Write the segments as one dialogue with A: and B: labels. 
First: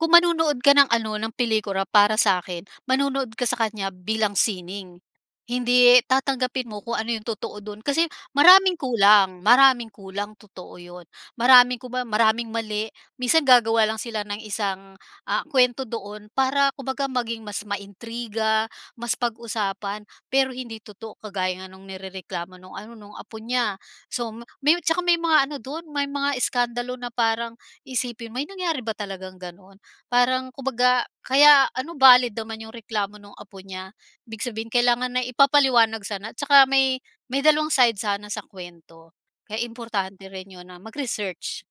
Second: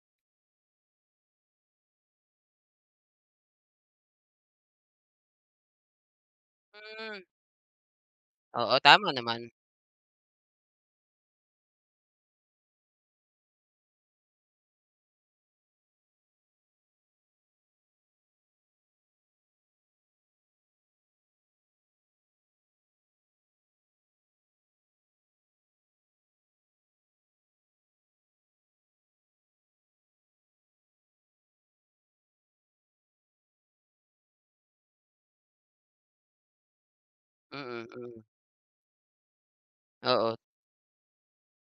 A: Kung manonood ka ng ano, ng pelikula para sa’kin, manonood ka sa kaniya bilang sining. Hindi tatanggapin mo kung ano
B: Hmm.
A: yung totoo dun. Kasi
B: Oo,
A: maraming
B: tama
A: kulang,
B: naman.
A: maraming kulang, totoo ‘yon. Maraming kumbaga, maraming mali. Minsan gagawa lang sila ng isang, ah, kwento doon para kumbaga maging mas ma-intriga, mas pag-usapan pero hindi totoo. Kagaya nung nirereklamo nung ano, nung apo niya so ma may tsaka may mga ano dun, may mga iskandalo na parang isipin mo, "May nangyari ba talagang ganun?" Parang kumbaga kaya ano, valid naman yung reklamo nung apo niya ibig sabihin kailangan na ipapaliwanag sana. Tsaka may may dalawang
B: Mm,
A: side
B: mm.
A: sana sa kwento. Kaya importante
B: Oo.
A: rin ‘yon na mag-research.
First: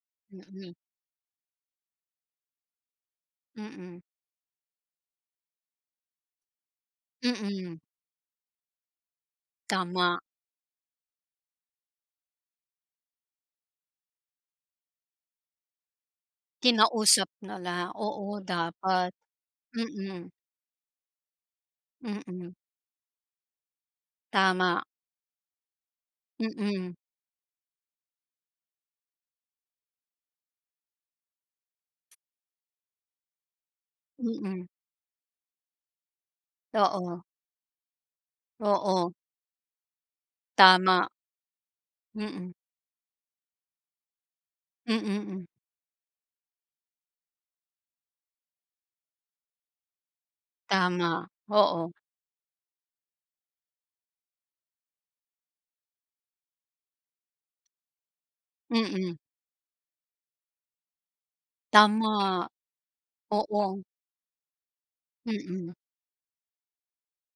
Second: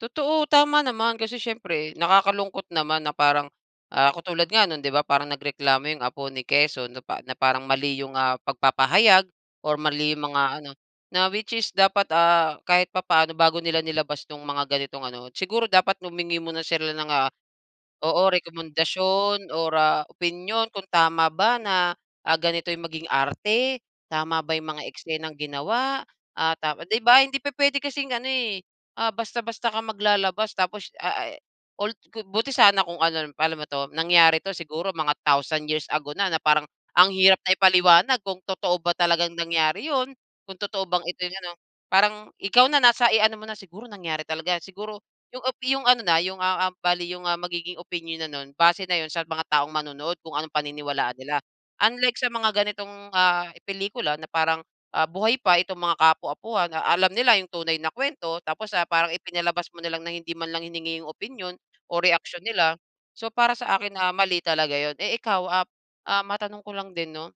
B: Totoo
A: Mm.
B: tama naman, kasi syempre nakakalungkot naman na parang,
A: Mm.
B: ah, katulad nga no'n 'di ba, parang nagreklamo yung apo ni Quezon na pa na parang
A: Mm.
B: mali yung, ah, pagpapahayag or mali
A: Tama.
B: yung mga ano. Na, which is dapat ah, kahit papaano bago nila nilabas yung mga ganitong ano siguro, dapat humingi muna sila ng,
A: Kinausap
B: ah,
A: na lang,
B: oo
A: oo dapat.
B: rekomendasyon or, ah,
A: Mm.
B: opinyon kung tama ba na, ah,
A: Mm.
B: ganito yung maging arte? Tama ba yung
A: Tama.
B: mga eksenang ginawa? Ah, dapat
A: Mm.
B: 'di ba hindi pupuwede kasing ano eh, ah, basta-basta ka maglalabas tapos ah, eh, [unintelligible] buti sana kung ano, alam paano ba 'to? Nangyari ito
A: Mm.
B: siguro mga thousand years ago na, na parang ang
A: Oo.
B: hirap na ipaliwanag kung totoo ba
A: Oo.
B: talagang nangyari yun, kung totoo bang
A: Tama.
B: ito ano. Parang
A: Mm.
B: ikaw na nasa, eh, ano mo na, siguro nangyari talaga yan,
A: Mm,
B: siguro
A: hmm.
B: yung a yung ano na, yung ah ah bali yung ang magiging opinyon na nun, base na yun sa mga taong manonood kung anong paniniwalaan
A: Tama,
B: nila.
A: oo.
B: Unlike sa mga ganitong, ah, pelikula na parang, ah, buhay pa itong mga ka-apo-apuhan, alam nila yung tunay na kwento tapos, ah, parang
A: Mm.
B: ipinalabas mo na lang na hindi man lang hiningi yung opinyon o
A: Tama.
B: reaksyon nila, so para sa
A: Oo.
B: akin, ah, mali talaga yun. Eh, ikaw, ah
A: Mm.
B: ah, matanong ko lang din 'no,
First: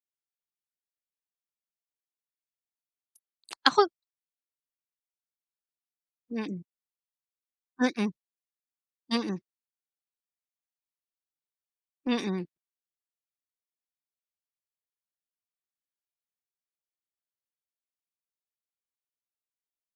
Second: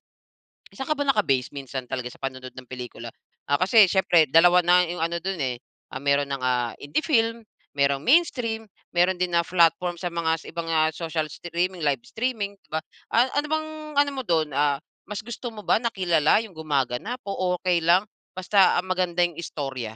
B: saan ka ba naka-base minsan talaga sa panonood ng pelikula? Ah,
A: Ako
B: kasi siyempre dalawa na yung ano dun eh, ah, meron nang,
A: Mm.
B: ah, indie film, mayroong
A: Mm.
B: mainstream, mayroon din
A: Mm.
B: na platform sa mga sa ibang, ah, mga social streaming, live
A: Mm.
B: streaming 'di ba? A ano bang ano mo dun, ah, mas gusto mo ba na kilala yung gumaganap o, okey lang basta, ah, maganda yung istorya?